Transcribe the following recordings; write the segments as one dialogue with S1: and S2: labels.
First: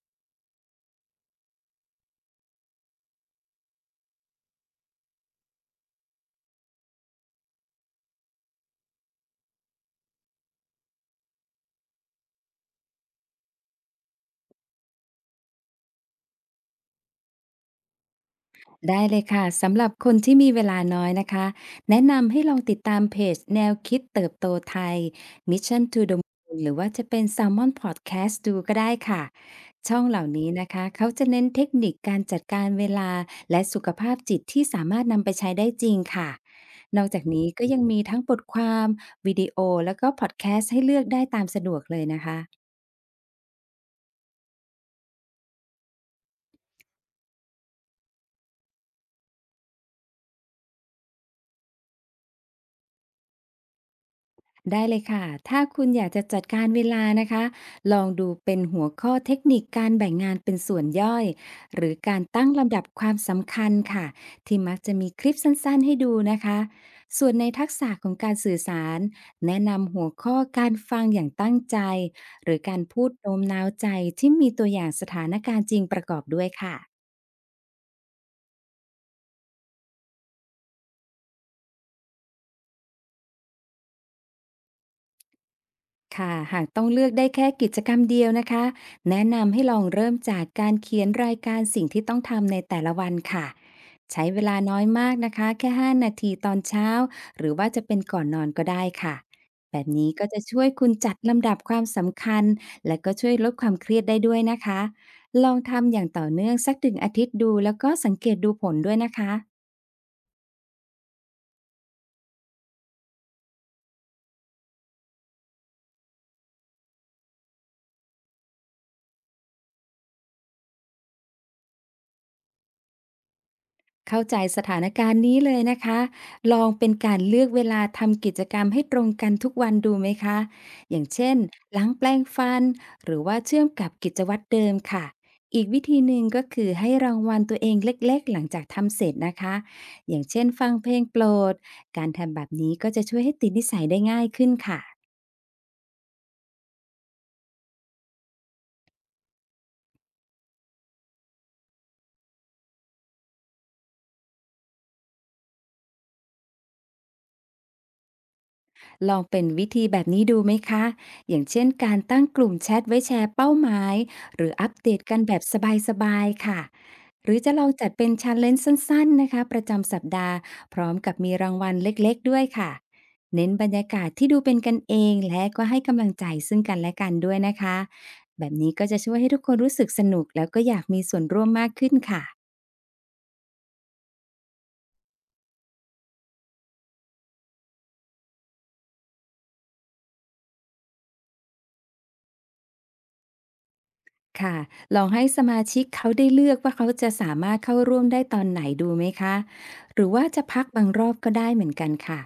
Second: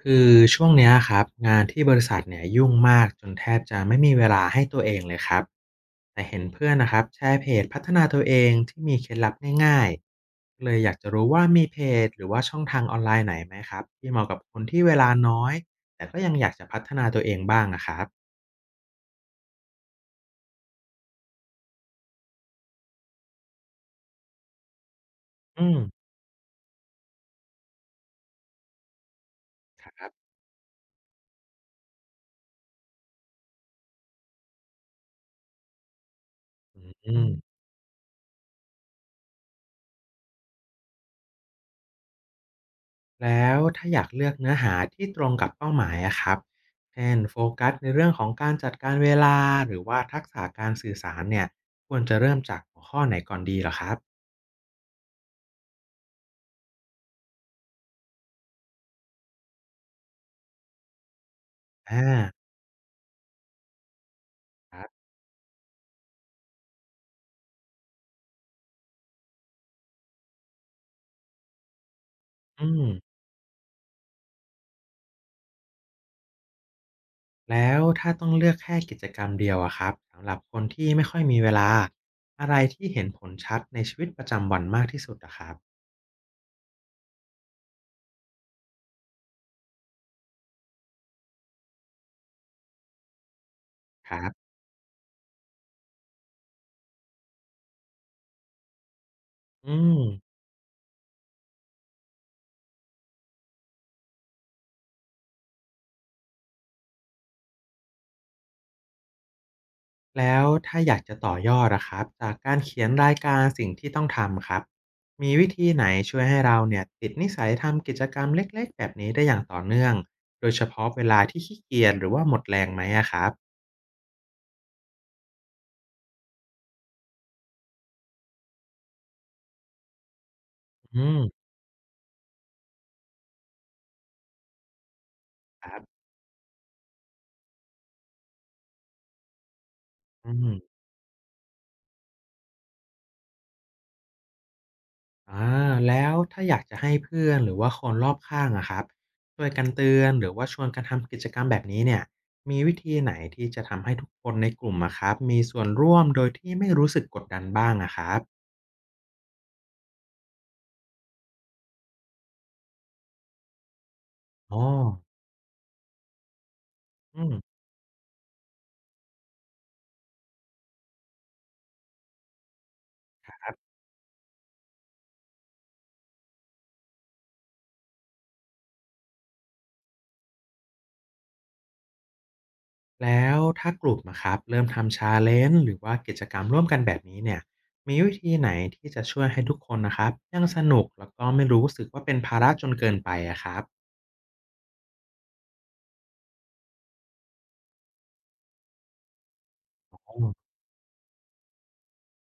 S1: คือช่วงเนี้ยครับงานที่บริษัทเนี่ยยุ่งมากจนแทบจะไม่มีเวลาให้ตัวเองเลยครับแต่เห็นเพื่อนนะครับแชร์เพจพัฒนาตัวเองที่มีเคล็ดลับง่ายๆเลยอยากจะรู้ว่ามีเพจหรือว่าช่องทางออนไลน์ไหนไหมครับที่เหมาะกับคนที่เวลาน้อยแต่ก็ยังอยากจะพัฒนาตัวเองบ้างนะครับ
S2: ได้เลยค่ะสำหรับคนที่มีเวลาน้อยนะคะแนะนำให้ลองติดตามเพจแนวคิดเติบโตไทย
S1: อืม
S2: Mission to the Moon หรือว่าจะเป็น Salmon Podcast ดูก็ได้ค่ะช่
S1: ค
S2: อง
S1: รับ
S2: เหล่านี้นะคะเขาจะเน้นเทคนิคการจัดการเวลาและสุขภาพจิตที่สามารถนำไปใช้ได้จริงค่ะนอก
S1: อื
S2: จากนี้
S1: ม
S2: ก็ยังมีทั้งบทความวิดีโอแล้วก็พอดแคสต์ให้เลือกได้ตามสะดวกเลยนะคะ
S1: แล้วถ้าอยากเลือกเนื้อหาที่ตรงกับเป้าหมายอะครับเช่นโฟกัสในเรื่องของการจัดการเวลาหรือว่าทักษะการสื่อสารเนี่ยควรจะเริ่มจากหัวข้อไหนก่อนดีเหรอครับ
S2: ได้เลยค่ะ ถ้าคุณอยากจะจัดการเวลานะคะ ลองดูเป็นหัวข้อเทคนิคการแบ่งงานเป็นส่วนย่อยหรือการ
S1: อา
S2: ตั้งลำดับความสำคัญค่ะ ที่
S1: ค
S2: มัก
S1: รับ
S2: จะมีคลิปสั้นๆให้ดูนะคะส่วนในทักษะของการสื่อสารแนะนำหัวข้อการฟังอย่างตั้งใจหรือ
S1: อื
S2: การ
S1: ม
S2: พูดโน้มน้าวใจที่มีตัวอย่างสถานการณ์จริงประกอบด้วยค่ะ
S1: แล้วถ้าต้องเลือกแค่กิจกรรมเดียวอะครับสำหรับคนที่ไม่ค่อยมีเวลาอะไรที่เห็นผลชัดในชีวิตประจำวันมากที่สุดอะครับ
S2: ค่ะ หากต้องเลือกได้แค่กิจกรรมเดียวนะคะ แนะนำให้ลองเริ่มจากการเขียนรายการสิ่งที่ต้องทำในแต่ละวันค่ะ
S1: ครั
S2: ใช้เว
S1: บ
S2: ลาน้อยมากนะคะแค่5นาทีตอนเช้าหรือว่าจะเป็นก่อนนอนก็ได้ค่ะ
S1: อื
S2: แบบ
S1: ม
S2: นี้ก็จะช่วยคุณจัดลำดับความสำคัญและก็ช่วยลดความเครียดได้ด้วยนะคะ ลองทำอย่างต่อเนื่องสักถึงอาทิตย์ดูแล้วก็สังเกตดูผลด้วยนะคะ
S1: แล้วถ้าอยากจะต่อยอดอะครับจากการเขียนรายการสิ่งที่ต้องทำครับมีวิธีไหนช่วยให้เราเนี่ยติดนิสัยทำกิจกรรมเล็กๆแบบนี้ได้อย่างต่อเนื่องโดยเฉพาะเวลาที่ขี้เกียจหรือว่าหมดแรงไหมอะครับ
S2: เข้าใจสถานการณ์นี้เลยนะคะลองเป็นการเลือกเวลาทำกิจกรรมให้ตรงกันทุกวันดูไหมคะอ
S1: อื
S2: ย่าง
S1: ม
S2: เช่นล้างแปรงฟันหรือว่าเชื่อมกับกิจวัตรเดิมค่ะอี
S1: ค
S2: ก
S1: รั
S2: วิ
S1: บ
S2: ธีหนึ่งก็คือให้รางวัลตัวเองเล็กๆหลังจากทำเสร็จนะคะอย่าง
S1: อื
S2: เช่
S1: ม
S2: นฟังเพลงโปรดการทำแบบนี้ก็จะช่วยให้ติดนิสัยได้ง่ายขึ้นค่ะ
S1: อาแล้วถ้าอยากจะให้เพื่อนหรือว่าคนรอบข้างอะครับช่วยกันเตือนหรือว่าชวนกันทำกิจกรรมแบบนี้เนี่ยมีวิธีไหนที่จะทำให้ทุกคนในกลุ่มอะครับมีส่วนร่วมโดยที่ไม่รู้สึกกดดันบ้างอะครับ
S2: ลองเป็นวิธีแบบนี้ดูไหมคะ อย่างเช่นการตั้งกลุ่มแชทไว้แชร์เป้าหมายหรือ
S1: อ๋อ
S2: อัปเดตกันแบบสบายๆค่ะ
S1: อื
S2: หรือจะ
S1: ม
S2: ลองจัดเป็นชันเลนสั้นๆนะคะประจำสัปดาห์พร้อมกับมีรางวัลเล็กๆด้วยค่ะ
S1: ค
S2: เน้น
S1: รับ
S2: บรรยากาศที่ดูเป็นกันเองและก็ให้กำลังใจซึ่งกันและกันด้วยนะคะ แบบนี้ก็จะช่วยให้ทุกคนรู้สึกสนุกแล้วก็อยากมีส่วนร่วมมากขึ้นค่ะ
S1: แล้วถ้ากลุ่มอะครับเริ่มทำ challenge หรือว่ากิจกรรมร่วมกันแบบนี้เนี่ยมีวิธีไหนที่จะช่วยให้ทุกคนนะครับยังสนุกแล้วก็ไม่รู้สึกว่าเป็นภาระจนเกินไปอะครับ
S2: ค่ะลองให้สมาชิกเขาได้เลือกว่าเขาจะสามารถเข้าร่วมได้ตอนไหนดูไหมคะหรือ
S1: อ๋
S2: ว่าจะ
S1: อ
S2: พักบางรอบก็ได้เหมือนกันค่ะ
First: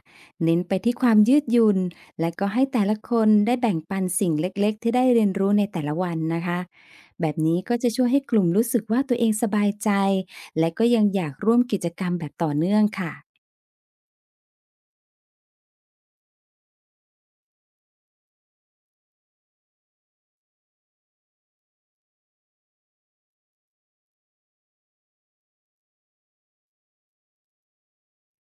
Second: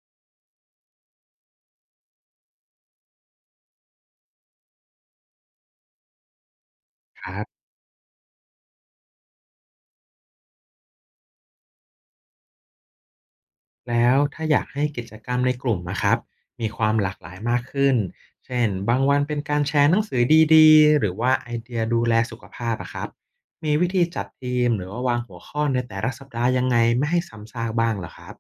S2: เน้นไปที่ความยืดหยุ่นและก็ให้แต่ละคนได้แบ่งปันสิ่งเล็กๆ ที่ได้เรียนรู้ในแต่ละวันนะคะ
S1: ค
S2: แบบ
S1: รั
S2: นี้
S1: บ
S2: ก็จะช่วยให้กลุ่มรู้สึกว่าตัวเองสบายใจ และก็ยังอยากร่วมกิจกรรมแบบต่อเนื่องค่ะ
S1: แล้วถ้าอยากให้กิจกรรมในกลุ่มนะครับมีความหลากหลายมากขึ้นเช่นบางวันเป็นการแชร์หนังสือดีๆหรือว่าไอเดียดูแลสุขภาพอะครับมีวิธีจัดทีมหรือว่าวางหัวข้อในแต่ละสัปดาห์ยังไงไม่ให้ซ้ำซากบ้างเหรอครับ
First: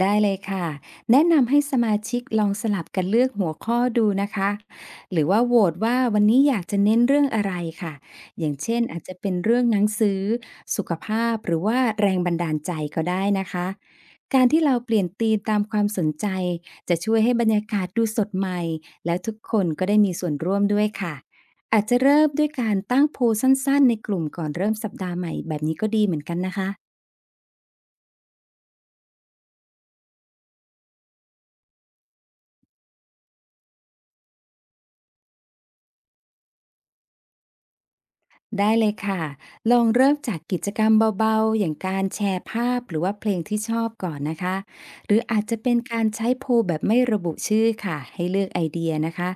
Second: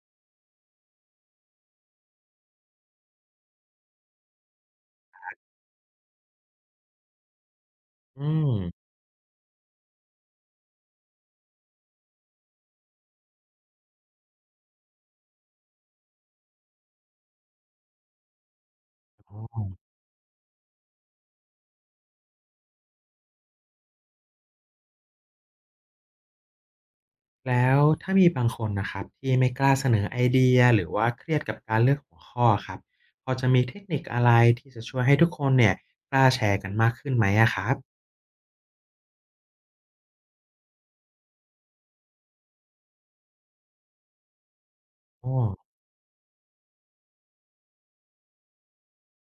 S2: ได้เลยค่ะแนะนำให้สมาชิกลองสลับกันเลือกหัวข้อดูนะคะหรือว่าโหวตว่าวันนี้อยากจะเน้นเรื่องอะไรค่ะ
S1: อื
S2: อ
S1: ม
S2: ย่างเช่นอาจจะเป็นเรื่องหนังสือสุขภาพหรือว่าแรงบันดาลใจก็ได้นะคะการที่เราเปลี่ยนธีมตามความสนใจจะช่วยให้บรรยากาศดูสดใหม่และทุกคนก็ได้มีส่วนร่วมด้วยค่ะอาจจะเริ่มด้วยการตั้งโพลสั้นๆในกลุ่มก่อนเริ่มสัปดาห์ใหม่แบบนี้ก็ดีเหมือนกันนะคะ
S1: แล้วถ้ามีบางคนนะครับที่ไม่กล้าเสนอไอเดียหรือว่าเครียดกับการเลือกหัวข้อครับพอจะมีเทคนิคอะไรที่จะช่วยให้ทุกคนเนี่ยกล้าแชร์กันมากขึ้นไหมอะครับ
S2: ได้เลยค่ะ ลองเริ่มจากกิจกรรมเบาๆ อย่างการแชร์ภาพหรือว่าเพลงที่ชอบก่อนนะคะ หรือ
S1: อ๋อ
S2: อาจจะเป็นการใช้โพลแบบไม่ระบุชื่อค่ะ ให้เลือกไอเดียนะคะ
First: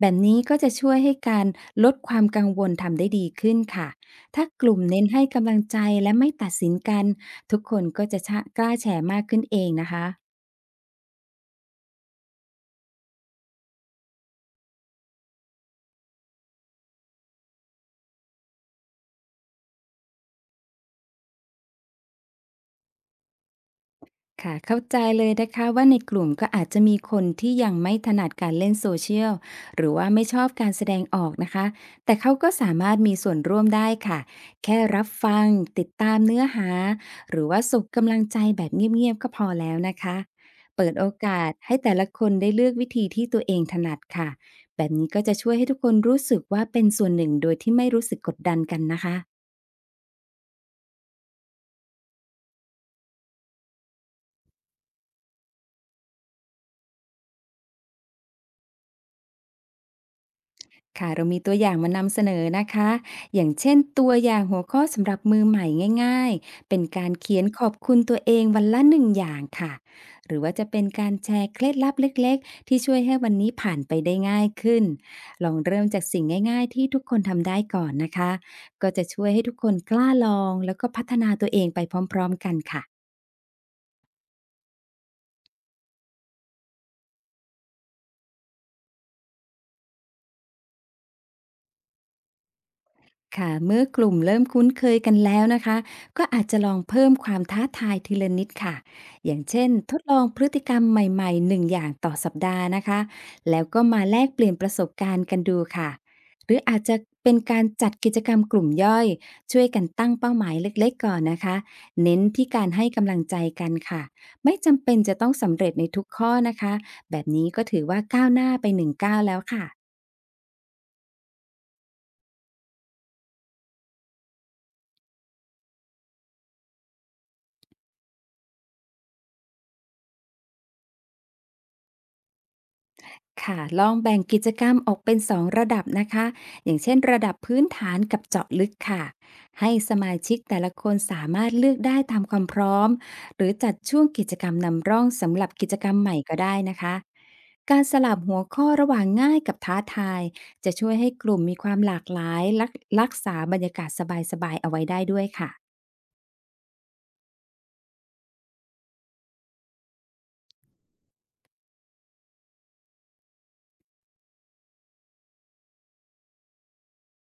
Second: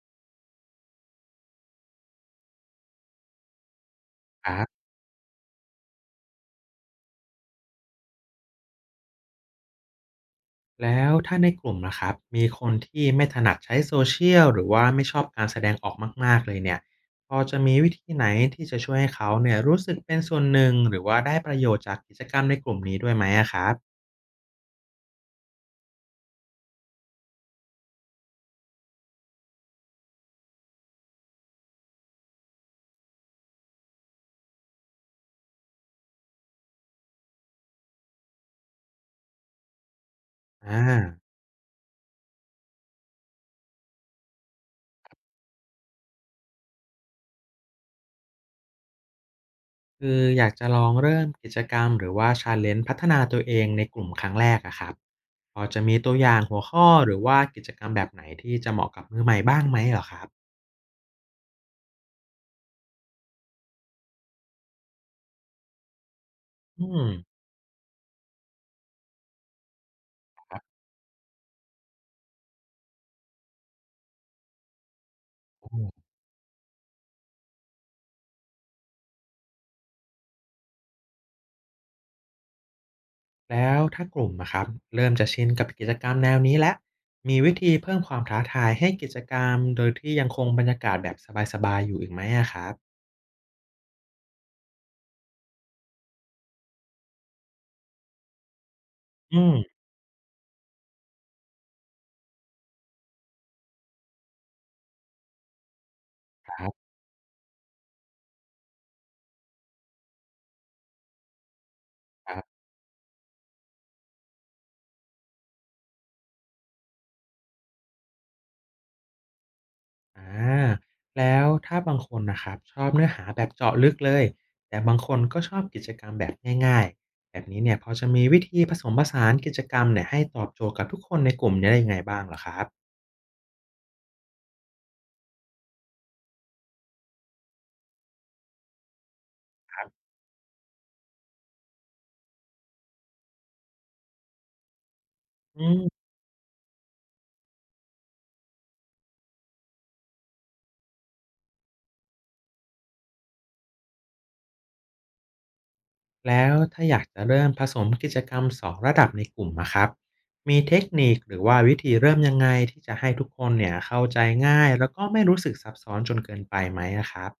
S2: แบบนี้ก็จะช่วยให้การลดความกังวลทำได้ดีขึ้นค่ะ ถ้า
S1: ครั
S2: กลุ่ม
S1: บ
S2: เน้นให้กำลังใจและไม่ตัดสินกันทุกคนก็จะะกล้าแชร์มากขึ้นเองนะคะ
S1: แล้วถ้าในกลุ่มนะครับมีคนที่ไม่ถนัดใช้โซเชียลหรือว่าไม่ชอบการแสดงออกมากๆเลยเนี่ยพอจะมีวิธีไหนที่จะช่วยให้เขาเนี่ยรู้สึกเป็นส่วนหนึ่งหรือว่าได้ประโยชน์จากกิจกรรมในกลุ่มนี้ด้วยไหมอะครับ
S2: ค่ะเข้าใจเลยนะคะว่าในกลุ่มก็อาจจะมีคนที่ยังไม่ถนัดการเล่นโซเชียลหรือว่าไม่ชอบการแสดงออกนะคะแต่เขาก็สามารถมีส่วนร่วมได้ค่ะแค่รับฟังติดตามเนื้อหาหรือว่าส่งกำลังใจแบบเงียบๆก็พอแล้วนะคะ
S1: อ่า
S2: เปิดโอกาสให้แต่ละคนได้เลือกวิธีที่ตัวเองถนัดค่ะแบบนี้ก็จะช่วยให้ทุกคนรู้สึกว่าเป็นส่วนหนึ่งโดยที่ไม่รู้สึกกดดันกันนะคะ
S1: คืออยากจะลองเริ่มกิจกรรมหรือว่า challenge พัฒนาตัวเองในกลุ่มครั้งแรกอะครับพอจะมีตัวอย่างหัวข้อหรือว่ากิจกรรมแบบไหนที่จะเหมาะกับมือใหม่บ้างไหมเหรอครับ
S2: ค่ะเรามีตัวอย่างมานำเสนอนะคะอย่างเช่นตัวอย่างหัวข้อสำหรับมือใหม่ง่ายๆเป็น
S1: อื
S2: กา
S1: ม
S2: รเขียนขอบคุณตัวเองวันละหนึ่งอย่างค่ะหรือว่าจะเป็นการแชร์เคล็ดลับเล็กๆที่ช่วยให้วันนี้ผ่านไปได้ง่ายขึ้นลองเริ่มจากสิ่งง่ายๆที่ทุกคนทำได้ก่อนนะคะก็จะช่วยให้ทุกคนกล้าลองแล้วก็พัฒนาตัวเองไปพร้อมๆกันค่ะ
S1: แล้วถ้ากลุ่มอะครับเริ่มจะชินกับกิจกรรมแนวนี้แล้วมีวิธีเพิ่มความท้าทายให้กิจกรรมโดยที่ยังคงบรรยากาศแบบสบายๆอยู่อีกไหมอะครับ
S2: ค่ะ เมื่อกลุ่มเริ่มคุ้นเคยกันแล้วนะคะก็อาจจะลองเพิ่มความท้าทายทีละนิดค่ะอย่า
S1: อื
S2: ง
S1: ม
S2: เช่นทดลองพฤติกรรมใหม่ๆหนึ่งอย่างต่อสัปดาห์นะคะ แล้วก็มาแลกเปลี่ยนประสบการณ์กันดูค่ะ ห
S1: ค
S2: รือ
S1: รั
S2: อาจ
S1: บ
S2: จะเป็นการจัดกิจกรรมกลุ่มย่อย ช่วยกันตั้งเป้าหมายเล็กๆก่อนนะคะ เน้น
S1: ครั
S2: ที่
S1: บ
S2: การให้กำลังใจกันค่ะ ไม่จำเป็นจะต้องสำเร็จในทุกข้อนะคะแบบนี้ก็ถือว่าก้าวหน้าไปหนึ่งก้าวแล้วค่ะ
S1: อาแล้วถ้าบางคนนะครับชอบเนื้อหาแบบเจาะลึกเลยแต่บางคนก็ชอบกิจกรรมแบบง่ายๆแบบนี้เนี่ยพอจะมีวิธีผสมผสานกิจกรรมเนี่ยให้ตอบโจทย์กับทุกคนในกลุ่มเนี่ยได้ยังไงบ้างเหรอครับ
S2: ค่ะลองแบ่งกิจกรรมออกเป็นสองระดับนะคะอย่างเช่นระดับพื้นฐานกับเจาะลึกค่ะให้
S1: ครั
S2: ส
S1: บ
S2: มาชิกแต่ละคนสามารถเลือกได้ตามความพร้อมหรือจัดช่วงกิจกรรมนำร่องสำหรับ
S1: อื
S2: กิจกรรม
S1: ม
S2: ใหม่ก็ได้นะคะการสลับหัวข้อระหว่างง่ายกับท้าทายจะช่วยให้กลุ่มมีความหลากหลายรักษาบรรยากาศสบายๆเอาไว้ได้ด้วยค่ะ
S1: แล้วถ้าอยากจะเริ่มผสมกิจกรรมสองระดับในกลุ่มนะครับมีเทคนิคหรือว่าวิธีเริ่มยังไงที่จะให้ทุกคนเนี่ยเข้าใจง่ายแล้วก็ไม่รู้สึกซับซ้อนจนเกินไปไหมนะครับ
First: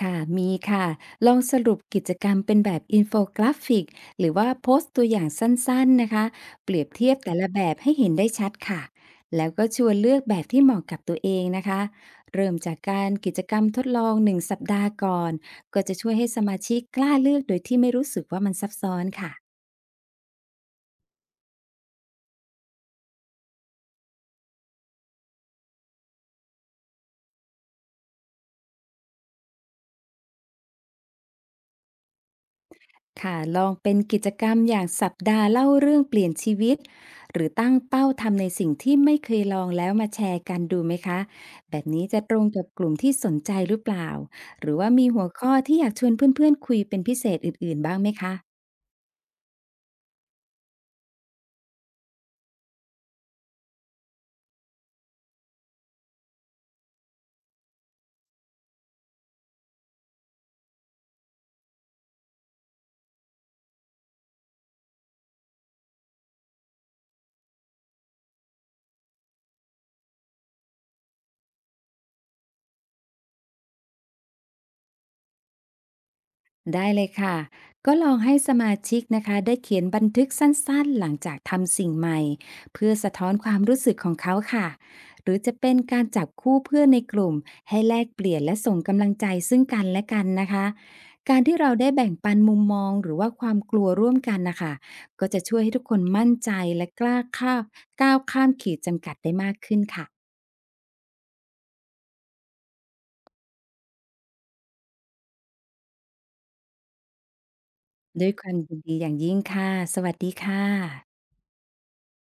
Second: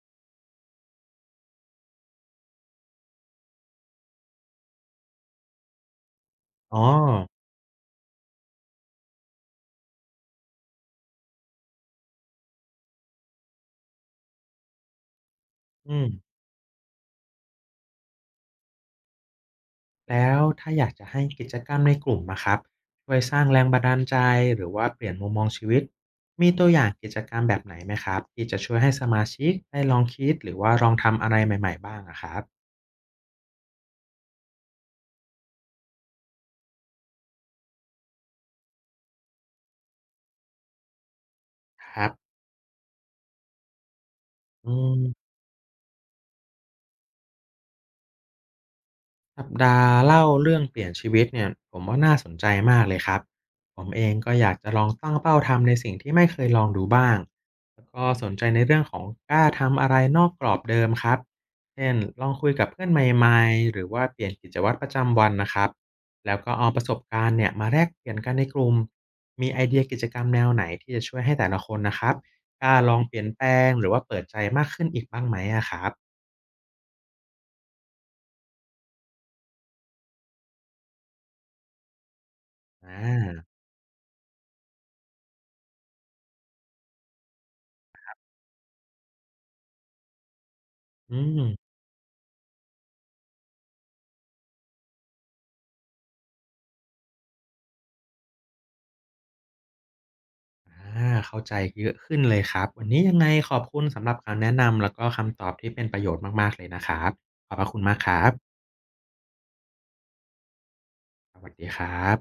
S2: ค่ะมีค่ะ ลองสรุปกิจกรรมเป็นแบบอินโฟกราฟิกหรือว่าโพสต์ตัวอย่างสั้นๆนะคะ เป
S1: อ๋อ
S2: รียบเทียบแต่ละแบบให้เห็นได้ชัดค่ะแล้วก็ชวนเลือกแบบที่เหมาะกับตัวเองนะคะ เริ่มจากการกิจกรรมทดลอง1สัปดาห์ก่อน ก็จะ
S1: อืม
S2: ช่วยให้สมาชิกกล้าเลือกโดยที่ไม่รู้สึกว่ามันซับซ้อนค่ะ
S1: แล้วถ้าอยากจะให้กิจกรรมในกลุ่มอะครับช่วยสร้างแรงบันดาลใจหรือว่าเปลี่ยนมุมมองชีวิตมีตัวอย่างกิจกรรมแบบไหนไหมครับที่จะช่วยให้สมาชิกได้ลองคิดหรือว่าลองทำอะไรใหม่ๆบ้างอะครับ
S2: ค่ะลองเป็นกิจกรรมอย่างสัปดาห์เล่าเรื่องเปลี่ยนชีวิตหรือตั้งเป้าทำในสิ่งที่ไม่เคยลองแล้วมาแชร์กันดูไหมคะแบบ
S1: ค
S2: นี้
S1: รับ
S2: จะตรงกับกลุ่มที่สนใจหรือเปล่าห
S1: อื
S2: รือว่ามีหั
S1: ม
S2: วข้อที่อยากชวนเพื่อนๆคุยเป็นพิเศษอื่นๆบ้างไหมคะ
S1: สัปดาห์เล่าเรื่องเปลี่ยนชีวิตเนี่ยผมว่าน่าสนใจมากเลยครับผมเองก็อยากจะลองตั้งเป้าทำในสิ่งที่ไม่เคยลองดูบ้างแล้วก็สนใจในเรื่องของกล้าทำอะไรนอกกรอบเดิมครับเช่นลองคุยกับเพื่อนใหม่ๆหรือว่าเปลี่ยนกิจวัตรประจำวันนะครับแล้วก็เอาประสบการณ์เนี่ยมาแลกเปลี่ยนกันในกลุ่มมีไอเดียกิจกรรมแนวไหนที่จะช่วยให้แต่ละคนนะครับกล้าลองเปลี่ยนแปลงหรือว่าเปิดใจมากขึ้นอีกบ้างไหมอะครับ
S2: ได้เลยค่ะก็ลองให้สมาชิกนะคะได้เขียนบันทึกสั้นๆหลังจากทำสิ่งใหม่
S1: อ่
S2: เพื่อสะท้อนควา
S1: า
S2: มรู้สึกของเขาค่ะหรือจะเป็นการจับคู่เพื่อนในกลุ่มให้แลกเปลี่ยนและส่งกำลังใจซึ่งกันและกันนะคะ
S1: อื
S2: กา
S1: ม
S2: รที่เราได้แบ่งปันมุมมองหรือว่าความกลัวร่วมกันนะคะก็จะช่วยให้ทุกคนมั่นใจและกล้าข้ามก้าวข้ามขีดจำกัดได้มากขึ้นค่ะ
S1: อาเข้าใจเยอะขึ้นเลยครับวันนี้ยังไงขอบคุณสำหรับคำแนะนำแล้วก็คำตอบที่เป็นประโยชน์มากๆเลยนะครับขอบพระคุณมากครั
S2: ด้วยความ
S1: บ
S2: ยินดีอย่างยิ่งค่ะสวัสดีค่ะ
S1: สวัสดีครับ